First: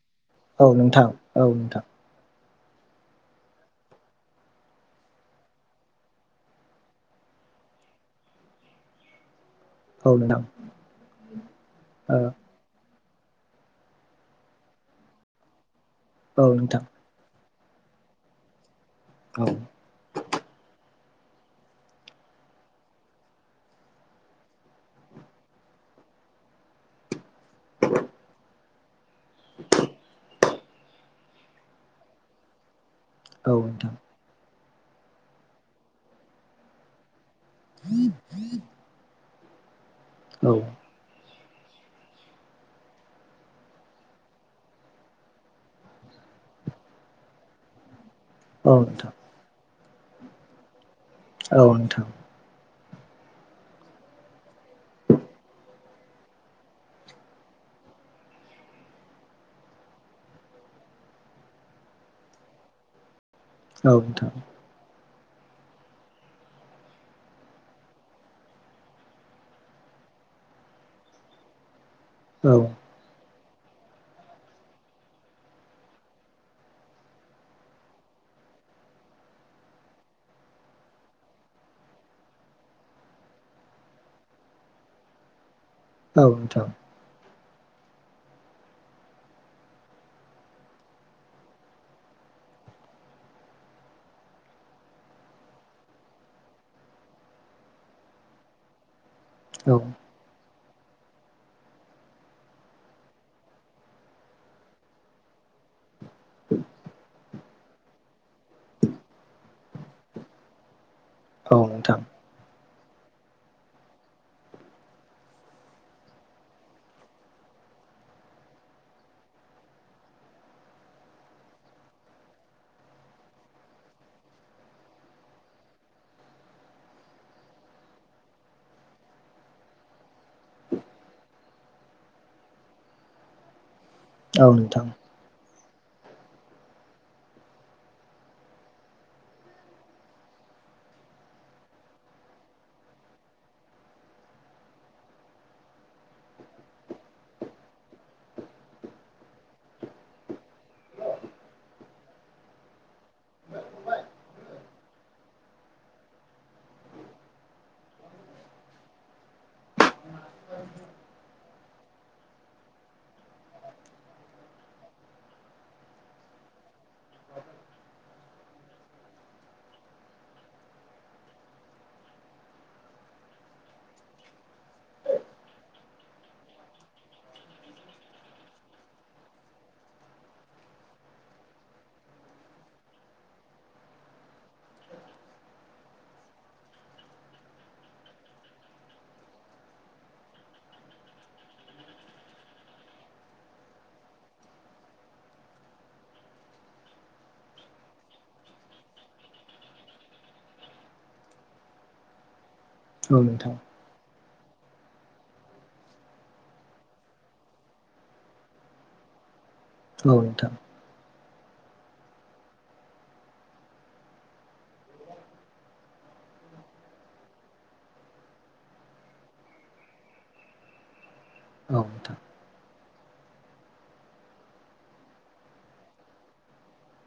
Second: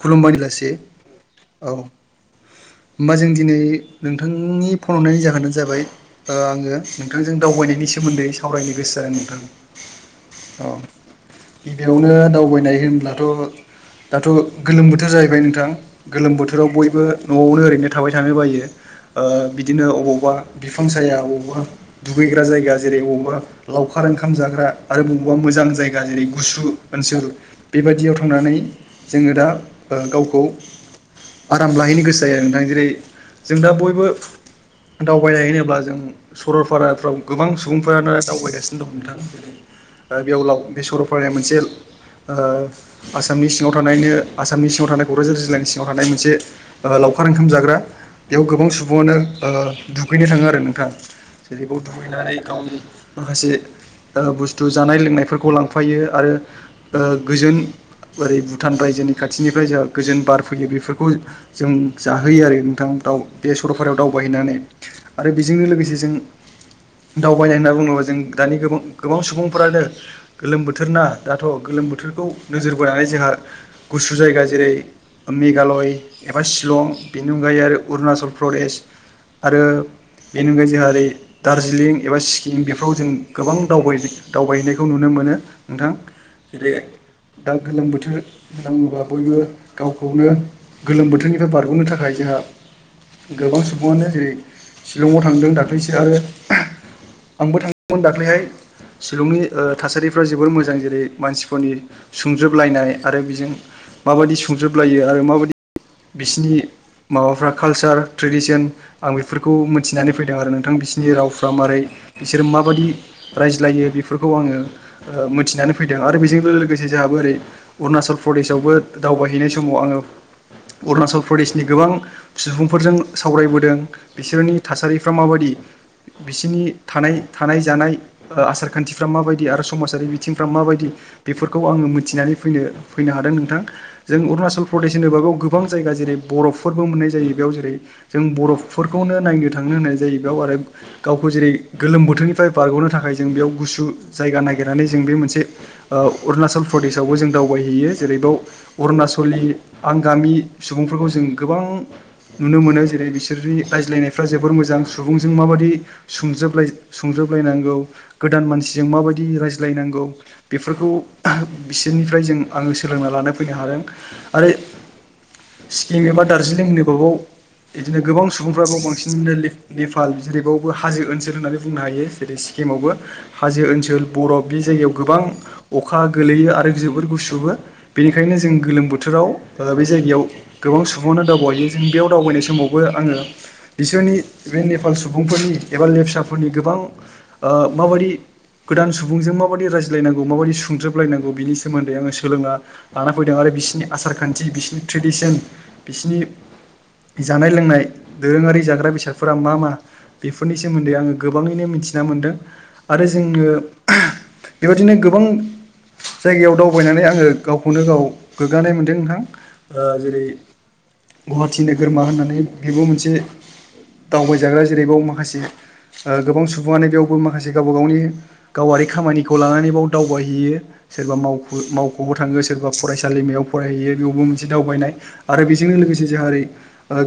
खुलुमबाय औ बेलासे नोंथां औ नोंथां । होमबा जों दिनै नोंथांनि फन हरनायनि जाहोनानो जाबाय आङो नोंथांजों दावबायनायनि सोमोन्दै सावरायनो गोसो जादों नोंथां। औ नोंथां अ गिबियावनो औ दावबायनाय होनब्लाथ' दाथ' गोलोम बोथोर जाहैबाय नोंथां गोलोम बोथोराव नोंथां बयबो न'आवनो ओरैनो थाबाय थानो बायो ओ औ बिदिनो अबावबा बिफां साया अबावबा दुगैग्रा जायगा जेरै बबावबा लावखार ओंखाम जाग्रा आरो बबावबा मो जा जायगा जेरै गुसु ओनसोल बेबायदियाव थांनानै जोङो दा ओ गावखौ आराम लाहैनो गोसो जायो आरो नोंथां। जेरै औ जों दा नोंथां बयबो दावबायनाय होनोब्ला जों सरलपाराफ्राव गोबां सुबुंफोरानो दावबायगासिनो दं नोंथां। दा बेयाव औ लाव बे सरलपाराया मोनसे ओ आसामनि सिङाव थानायनो आसामनि सिङाव थानाय क'क्राझार जिल्लानि सिङाव थानाय मोनसे लावखार ओंखाम जाग्रा बेयाव गोबां औ नोंथां सुबुङानो ओ दुगैनो थाङो आरो नोंथां। औ जेरै बेयाव नोंथां दुगैनानै गावनि माखासे ओ बुस्थु जानाय लोंनायफोरखौ लांफायो आरो ओ गोजोन आरै भुटान रायजोनि खाथिनिफ्राय जोंहा गोजोन बार फैयो बेफोरखौ जों जाहोयो आरो नोंथां दाउ बे औ सरलपारायाव नोंथां दावबायहैनानै आरो बेजोंनो लोगोसे जों दावबायनाय होनना बुङोब्ला जों दानि गोबां गोबां सुबुंफ्रानो गोलोम बोथोर ना दाथ' गोलोम बो थोरखौ औ नोजोर बोनानै जोंहा गुसु जायगा। जेरै ओ मेघालय एबा शिलं बेनि अनगायै आरो अरुनाचल प्रदेश आरो बेनि अनगायै जोंहा ओरै दार्जिलिं एबा सिक्किम बेफ्राव जों गोबां दावबाय दावबायहैनायखौ नुनो मो मोनो नोंथां औ नोंथां जेरै दा गोलोम बोथोर होनना बुङोबा बयबो गावखौनो गोलोम बोथोरनिफ्राय बारग'नो थाखाय जोंहा गोबां सुबुङानो जेरै शिलंआव थांदों दाख्लैसो आरो। आंबो थांदोंमोन दाख्लैहाय। शिलंनि ओ थासारिफ्रा जोबोर मोजां जेरै मानसिफोरनि सुंजोबलायनाय आरो बिजों माबायदि संजोबलायो आरो माबायदि बिसिनि माबाफ्रा कालचार ट्रेडिसन आं बेफोरखौ मिथिनानै फैदों आरो नोंथां बिसोरनि रावफ्रा माबारै बिसोर माबादि रायज्लायो। बेफोरखौ आङो ओ मिथिनानै फैदों आरो बेजों लोगोसे जोंहाबो ओरै अरुणाचल प्रदेशावबो दावबायहैनाय समाव आङो अरुणाचल प्रदेशनि गोबां सुबुंफोरजों सावरायबोदों बिसोरनि थासारिफ्रा माबादि बिसिनि थानाय थानाय जानाय ओ आसार-खान्थिफ्रा माबायदि आरो समाजारि बिथिंफ्रा माबायदि। बेफोरखौ आङो मिथिनानै फैदो-फैनो हादों नोंथां। जों औ नोंथां औ नोंथां औ अरुणाचल नोंथां प्रदेश होनोबा बेयाव गो बां जायगा जेरै बरफफोरबो मोननाय जायो बेयाव। जेरै जों बरफफोरखौनो नायनो थांनो होननाय जायो बेयाव आरो गावखौ जेरै गोलोम बोथोरनिफ्राय बारग'नो थाखाय जों बेयाव गुसु जायगा नागिरनानै जों बे मोनसे ओ अरुणाचल प्रेशआवबो जों दावबायहैयो। जेरै बाव अरुणाचलनि आंगामि सुबुंफोरखौ जों गोबां नुनो मोनो। जेरै बिसोरनि रायज्लायनायफ्रा जोबोर मोजां सुबुंजों माबादि सुंजोबलायो सुंजोब लायनांगौ गोदान मानसिजों माबायदि रायज्लायनांगौ। बेफोरखौ बिसोरनि फ्राय जों आङो सोलोंना लानो फैनो हादों। आरो सिक्किम एबा दार्जिलिं होनोबा बाव बिदिनो गोबां सुबुंफ्रा बेयाव बांसिननो नेपाल जेरैबावबो हाजो ओनसोल होननानै बुंनो हायो। जेरै चि किमावबो हाजो ओनसोल बरफ बे जायगायाव गोबां अखा गोलैयो आरो जोबोर गुसुबो। बेनिखायनो जों गोलोम बोथोराव ओ बे जायगायाव गोबां सुबुङानो दावबायहैयो। बेयाव दावबायनाय समावबो आङो बिसोरनि बे नेपाल सुबुंफोरनि एबा लेबसाफोरनि गोबां ओ माबादि गोदान सुबुंजों माबादि रायज्लायनांगौ माबायदि सुंजोबलायनांगौ बिनि सोमोन्दै आङो सोलोङा लाना फैदों आरो बिसिनि आसार खान्थि बिसिनि ट्रेडिसन बिसिनि जानाय लोंनाय दोरोङारि जाग्रा बेसादफोरा मा मा बेफोरनि सोमोन्दै आङो गोबाङैनो मि थिना मोनदों। आरो औ जोङो नोंथां बेबादिनो गोबां जायगायाव दावबायनानै आङो गावखौनो गाव गोग्गानाय मोनदों नोंथां। औ नोंथां औ नोंथां औ जेरै नोंथां गुवाहाटि नोगोरमा होननानै बेबो मोनसे दावबायजाग्रा। जेरैबाव माखासे गोबां सुबुङानो बेयावबो माखासे गावबा गावनि गावारि खामानिखौ लानानै बाव दावबायहैयो। सोरबा औ नोंथां औ नोंथां औ नोंथां मावख'बो थाङो सोरबा फरायसालिमायाव फरायहैयो बेयावबो मोनसे दावबायनाय आरो बेजोंनो लोगोसे जेरै जोहा एरै ओ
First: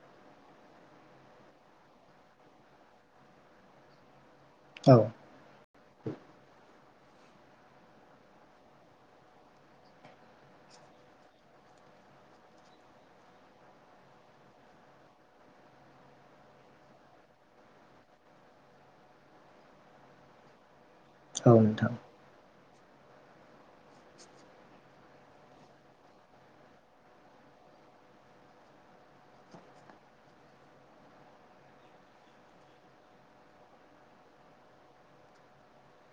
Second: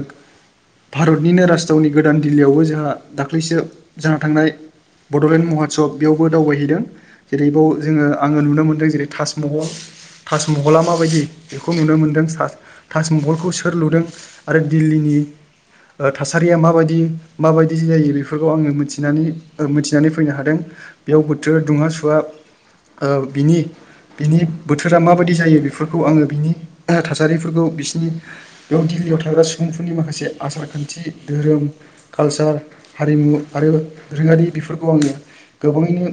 भारतनिनो राजथावनि गोदान दिल्लीयावबो जोंहा दाख्लैसो जाना थांनाय बडलेण्ड महत्सब बेयावबो दावबायहैदों जेरैबाव जोङो आङो नुनो मोनदों। दों जेरै ताजमहल ताजमहला माबायदि बेखौ नुनो मोन्दों ताजमहलखौ सोर लुदों आरो दिल्लीनि [unintelligible] थासारिया माबायदि माबायदि जायो बेफोरखौ आङोथिनानै मिथिनानै फैनो हादों बेयाव बोथोर दुंङा सुवा ओ बिनि बिनि बोथोरा माबायदि जायो बेफोरखौ आङो बिनि थासारिफोरखौ बिसिनि दिल्लीयाव थाग्रा सुबुंफोरनि माखासे आसार खान्थि धोरोम कालचार हारिमु आरो रोंरिफोरखौ आङो गोबाङैनो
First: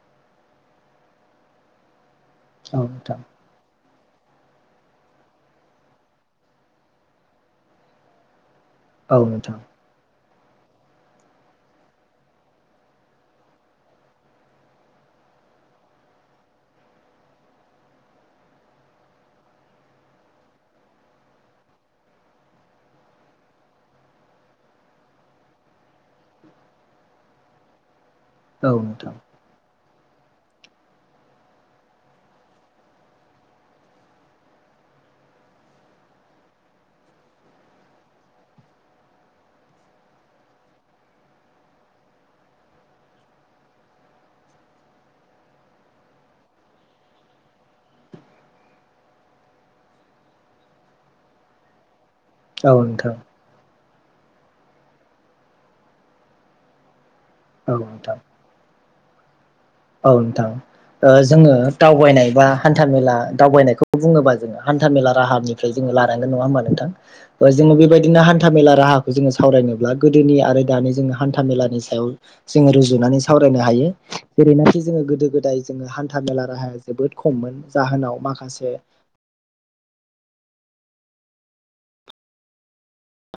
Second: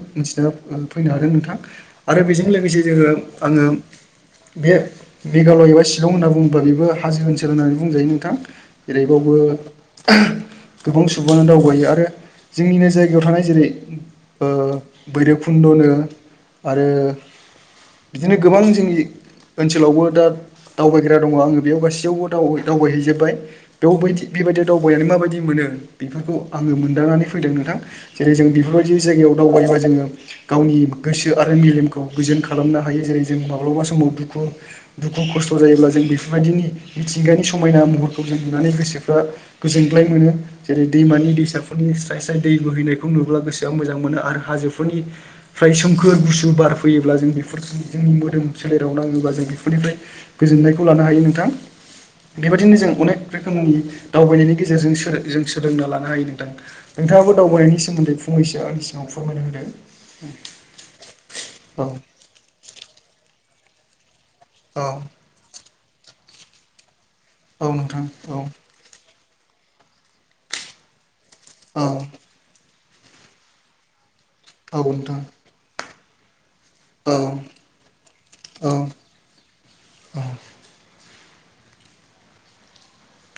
फैनो हादों नोंथां आरो बेजों लोगोसे जोङो आङो बे मेघालय एबा शिलं होनना बुङोब्ला बेबो हाजो ओनसोल होननानै बुंजायो नोंथां। जेरैबावबो गोबां सुबुङानो दावगायो आरो जोंनिनो जायगायाव थानाय जेरै ओ बैरबखुन्दनो आरो बिदिनो गोबां जोंनि ओनसोलावबो दा दावबायग्रा दङ आङो बेयाव गासैयावबो दावबायहैजोबबाय बेयाव बैदि बेबायदि दावबायनानै माबायदि मोनो बेफोरखौ आङो मोनदांनानै फैदों नोंथां। जेरै जों बेफोरबायदि जायगायाव दावबायोबा जोङो गावनि गोसो आरो मेलेमखौ खौ गोजोन खालामनो हायो जेरै जों माब्लाबा समाव दुखु दुखु खस्थ जायोब्ला जों बेफोरबायदिनि मिथिंगानि समायना महरखौ जों नुनानै गोसोफ्रा गोजोनग्लाय मोनो जेरै दैमानि दैसाफोरनि स्राय स्राय दै बोहैनायखौ नुब्ला गोसोआ मोजां मोनो आरो हाजोफोरनिफ्राय सोमखोर गुसु बारफोर फैयोब्ला जों बेफोर जोंनि मोदोम सोलेराव नाङोब्ला जों बेफोरनिफ्राय गोजोननायखौ लानो हायो नोंथां। बेबायदिनो जों अनेक रोखोमनि दावबायनायनि गेजेरजों जों सोलोंना लानो हायो नोंथां। नोंथाङाबो औ दावबायनायनि नोंथां सोमोन्दै फंनैसो आंनि सिगाव फोरमायनो होदो। औ नोंथां जोङो औ दावबायनाय बा हान्था मेला दावबायनायखौ बुङोबा औ हान्था मेला राहानिफ्राय जोङो लानांगोन नङा होनबा नोंथां औ जोङो नोंथां बेबायदिनो औ हान्था मेला राहा खौ सावरायनोब्ला गोदोनि आरो दानि जो हान्था मेलानि औ सायाव रुजु नानै सावनो हायो औ जेरैनाखि जोङो नोंथां गोदो गोदाय जोङो हान्था मेला राहा औ जोबोद खममोन जाहोनाव औ माखासे औ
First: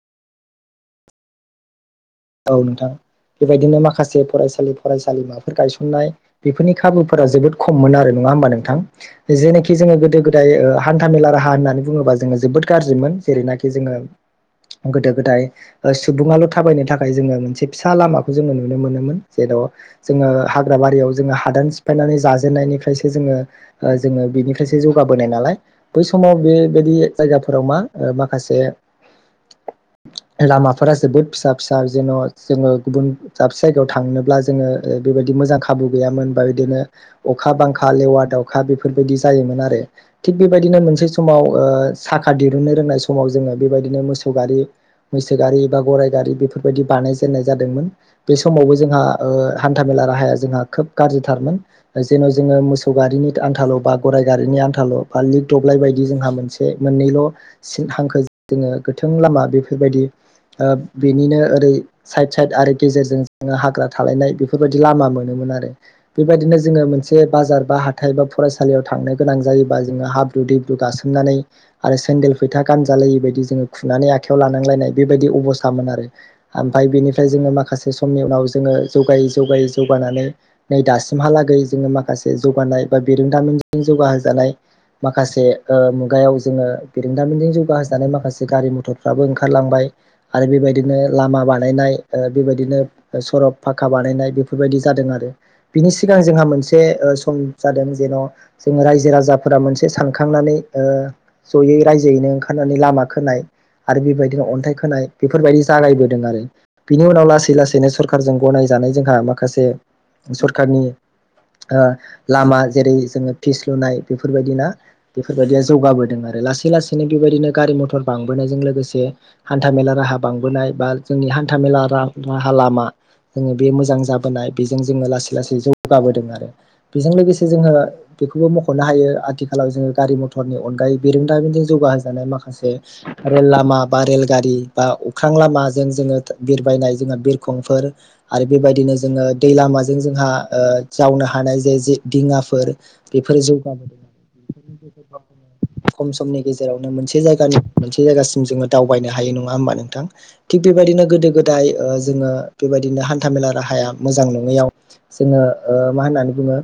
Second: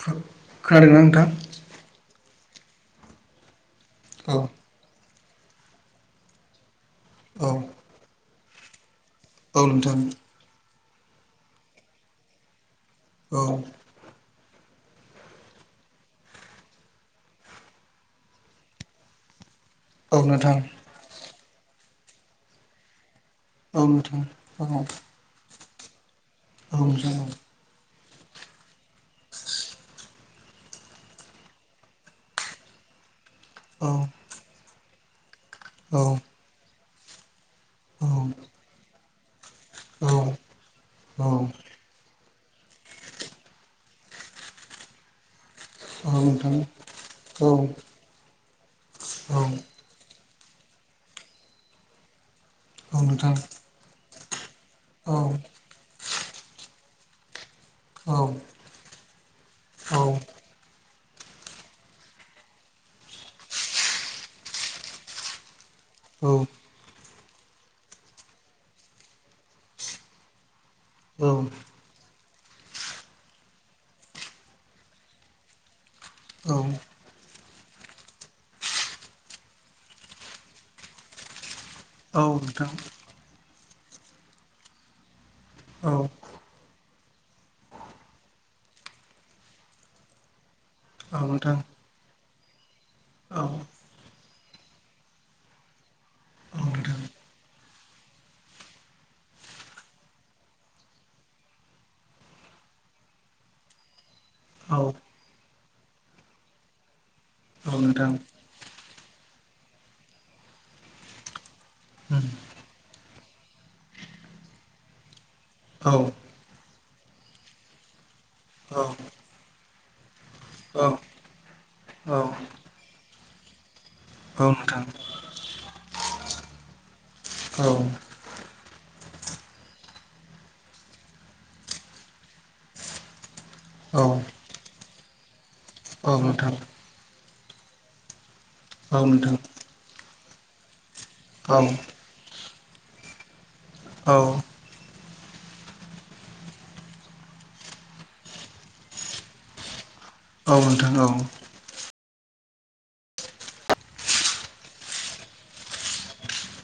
खोनादोंं ना नोंथा? औ नोंथां बेबायदिनो माखासे फरायसालि फरायसालिमाफोर गायसननाय बेफोरनि खाबुफोरा औ जोबोद खममोन मोन आरो नङा होमबा नोंथां औ जेखि जोङो नोंथां गोदो गोदाय हान्थामेला राहा होननानै बुङोबा जोङो जोबोद गाज्रिमोन औ जेरैनाखि जोङो गोदो गोदाय सुबुङाल' थाबायनो था खाय जोङो मोनसे फिसा लामाखौ जोङो नुनो मोनोमोन जेराव औ जोङो नोंथां हाग्रा बारियाव जोङो हादान सिफायनानै जाजेननायनिफ्रायसो जोङो औ नोंथां जोङो औ बिनिफ्रायसो जौगाबोनाय नालाय बै सम समाव औ बेबायदि नोंथां जायगाफोराव मा माखासे [inaudible] लामाफोरा जोबोद फिसा फिसा जेन' जोङो गुबुन दाबसे जायगायाव औ थांनोब्ला जोङो बेबायदि मोजां खाबु गैयामोन बा बिदिनो अखा बांखा औ लेवा औ दाउखा बेफोरबायदि जायोमोन आरो। औ थिग बेबायदिनो मोनसे समाव ओ सा खा दिरुननो रोंनाय समाव जोङो बेबायदिनो मोसौ गारि मैसो गारि बा गराइ औ गारि बि नोंथां फोरबायदि बानाय औ जेननाय जादोंमोन बे समावबो जोंहा ओ औ हान्था मेला राहाया जोंहा खोब गाज्रिथारमोन जेन' जोङो मोसौ औ गारिनि नोंथां आनथाल' बा गाराइ गारिनि आन थाल' औ फाल्लि दब्लाय बायदि जोंहा मोनसे मोननैल' सिन औ हांखो जोङो गोथों लामा औ बेफोरबायदि ओ बेनिनो ओरै साइद साइद आरि गेजेरजों जोङो हाग्रा थालायनाय बेफोरबायदि लामा मोनोमोन आरो बेबायदिनो जोङो मोनसे बाजार बा हाथाइ बा फरायसालियाव थांनो गोनां जायोबा जोङो हाब दैब्रु औ गासोमनानै आरो सेन्देल फैथा गानजालायि बायदि जोङो खुनानै आखाइायाव लानांलायनाय बेबायदि अबस्थामोन आरो ओमफ्राय बेनिफ्राय जोङो मा खासे समनि उनाव जोङो जौगायै जौगायै जौगानानै नै दासिमहालागै औ माखासे नोंथां जौगानाय बा बिरोंदामि जौगाहोजानाय माखासे ओ औ मुगायाव जोङो बेरोंदामिजों जौगाहोजानाय माखासे गारि मथरफ्राबो ओंखारलांबाय आरो बेबायदि औ लामा नोंथां बानायनाय बेबायदिनो औ सरब फाखा बानायनाय बेफोर बेफोरबायदि जादों आरो बिनि सिगां जोंहा मोनसे नोंथां सम जादों जेन' जों रायजो राजाफोर मोनसे सानखांनानै ओ जै रायजोैनो ओंखारनानै लामा खोनाय आरो बेबायदि अन्थाइ औ नोंथां औ नोंथां औ नोंथां औ नोंथां औ खोनाय बेफोरबायदि जागायबोदों आरो बिनि उनाव लासै औ नोंथां औ नोंथां औ नोंथां लासैनो औ नोंथां औ औ सरखारजों औ गनाय जानाय जों माखासे सरखारनि ओ नोंथां औ लामा जेरै जोङो फिस लुनाय बेफोरबायदिना बेफोरबायदिया जौगाबोदों आरो लासै लासैनो बेबायदिनो गारि मथर बांबोनायजों लोगोसे हान हान्था मेला राहा बांबोनाय बा जोंनि हान्था मेला राहा लामा जोङो बे मोजां जाबोनाय बेजों जोङो लासै लासै जौगाबोदों आरो बेजों लोगोसे जोङो बेखौबो मख'नो हायो आथिखालाव जोङो गारि मथरनि अनगायै बिरोंदामिनजों जौगाहजानाय माखासे रेल लामा बा रेलगारि बा अख्रां लामाजों जोङो बिरबायनाय जों बिर खंफोर आरो बेबायदिनो जोङो दै लामाजों जोंहा ओ जावनो हानाय जे जि दिङाफोर बेफोरो जौगाबोदों आरो बेफोरनि खम समनि गेजेरावनो मोनसे जायगानि मोनसे जायगासिम जोङो दावबायनो हायो नङा होमबा नोंथां थिग बेबायदिनो गोदो गोदाय ओ जोङो बेबायदिनो हान्था मेला राहाया मोजां नङैयाव जोङो मा होननानै बुङो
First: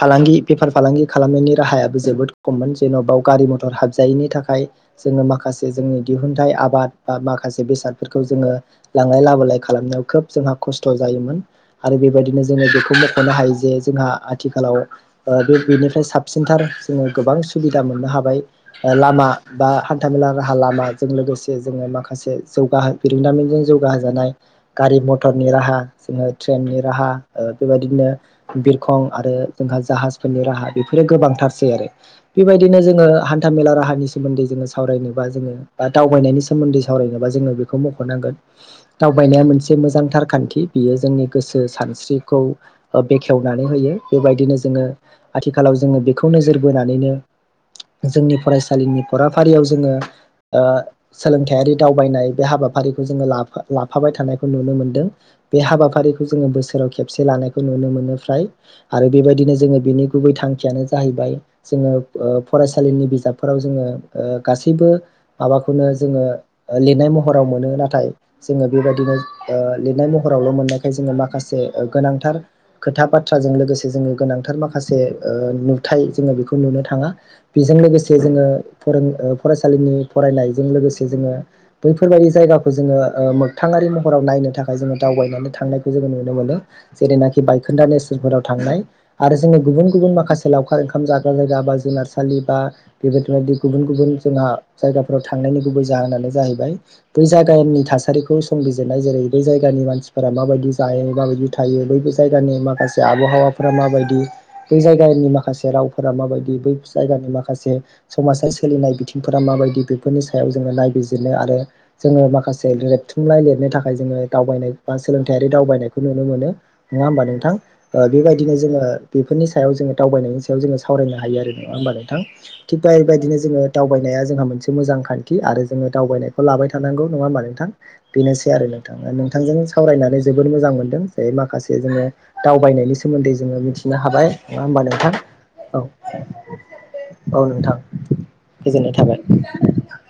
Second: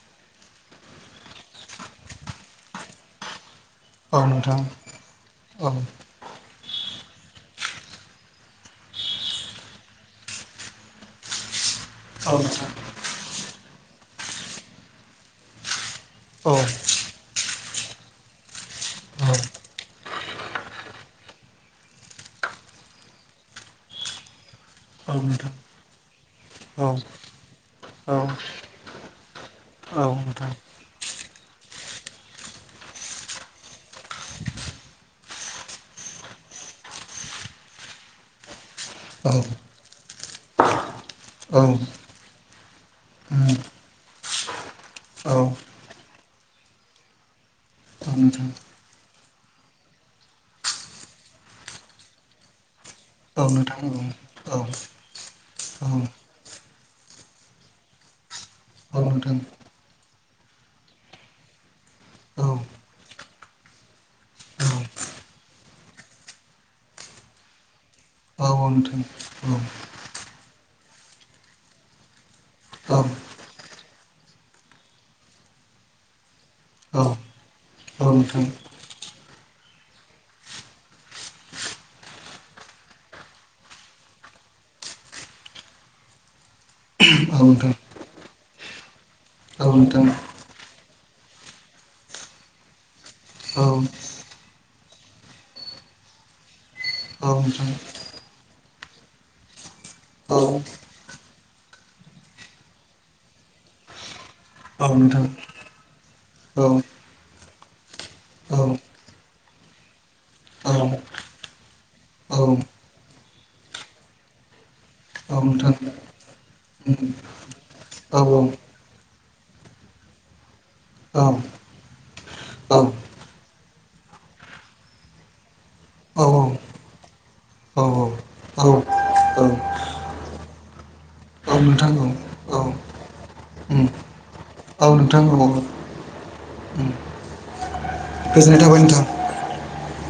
फालांगि बेफार फालांगि खालामनायनि राहायाबो जोबोद खममोन जेन'बा गारि मथर हाबजायैनि थाखाय जोङो माखासे जोंनि दिहुनथाइ आबाद बा मा माखासे बेसादफोरखौ जोङो लांलाय लाबोलाय खालामनायाव खोब जोंहा खस्थ' जायोमोन। आरो बेबायदिनो जोङो बेखौ मख'नो हायो जे जोंहा आथिखालाव बे बेनिफ्रा फ्राय साबसिनथार जोङो गोबां सुबिदा मोननो हाबाय लामा बा हान्थामेला राहा लामाजों लोगोसे जोङो माखासे माखासे जौगाह बिरोंदामिनजों जौगाहजानाय गारि मथरनि राहा जोङो ट्रेननि राहा ओ बेबायदिनो बिरखं आरो जोंहा औ जाहाजफोरनि नोंथां राहा बेफोरो गोबांथारसै आरो बेबायदिनो जोङो हान्था मेला राहानि सोमोन्दै जोङो सावरायनोबा जोङो बा दावबायनायनि सोमोन्दै सावरायनोबा जों बेखौ मख'नांगोन औ दावबायनाया मोनसे मोजांथार खान्थि बियो जोंनि गोसो उम सान स्रिखौ ओ बेखेवनानै होयो बेबायदिनो जोङो औ आथिखालाव जोङो बेखौ नोजोर बोनानै नो जोंनि नोंथां फरायसालिनि फराफारियाव जोङो सोलोंथायारि दावबायनाय बे हाबाफारिखौ जोङो औ लाफा नोंथां लाफाबाय थानायखौ औ नुनो मोनदों बे औ हाबाफारिखौ जोङो बोसोर खेबसे लानायखौ नुनो मोनो फ्राय औ आरो नोंथां बेबायदिनो जोङो बिनि गुबै थांखियानो जाहैबाय जों जोङो ओ औ फरायसालिनि बिजाबफोराव जोङो ओ गासैबो माबाखौनो जोङो ओ लिरनाय महराव मोनो नाथाय औ नोंथां औ जोङो नोंथां बेबायदिनो ओ लिरनाय महरावल' मोननायखाय जोङो माखासे गोनांथार खोथा बाथ्राजों लोगोसे जोङो गोनांथार माखासे ओ नुथाय जोङो बेखौ नुनो थाङा। बेजों औ लोगोसे लोगोसे नोंथां जोङो फरायसालिनि फरायनायजों लोगोसे जोङो बैफोरबायाददि जायगाखौ जोङो ओ मोगथाङारि महराव नायनो थाखाय जोङो दावबायनानै थांनायखौ जोङो नुनो मोनो। जेरैनाखि बायखोन्दा नेसफोराव थांनाय आरो जोंनि औ नोंथां औ नोंथां औ गुबुन नोंथां गुबुन माखासे लावखार ओंखाम जाग्रा जायगा बा जुनारसालि बा बेबायदि बिदि औ गुबुन गुबुन जोंहा जायगाफोराव थांनायनि गुबुन बै जाहोनानो जाहैबाय बै औ जायगानि थासारिखौ संबिजिरनाय जेरै बै जायगानि मानसिफोरा औ नोंथां उम औ नोंथां औ माबायदि जायो माबायदि बि थायो बै जायगानि माखासे आबहावाफोरा माबायदि बे जायगानि माखासे रावफोरा माबायदि दि बै जायगानि माखासे समाजाव सोलिनाय बिथिंफोरा माबायदि बेफोरनि सायाव जोङो नायबिजिर आरो जोङो माखासे रेबथुमनाइ लिरनो थाखाय जोङो दावबायनाय बा सोलोंथायारि दावबायनायखौ नु नुनो मोनो नङा होमबा नोंथां ओ बेबायदिनो जोङो बेफोरनि सायाव जोङो दावबायनायनि सायाव जोङो सावराय हायो‌ आरो‌ नङा होमबा नोंथां थिग दा बेबादिनो जोङो दावबायनाया जोंहा मोनसे मोजां खान्थि आरो जोङो दावबायनायखौ लाबाय थानांगौ नङा होमबा नोंथां बेनोसै आरो नोंथां ओ नोंथांजों सावरायनानै जोबोद मोजां मोनदों दायो माखासे जोङो दावबायनायनि सोमोन्दै जोङो उम मिथिनो हाबाय नङा होमबा नोंथां औ उम औ नोंथां गोजोननाय थाबाय गोजोन्नाय नोंथां थाबाय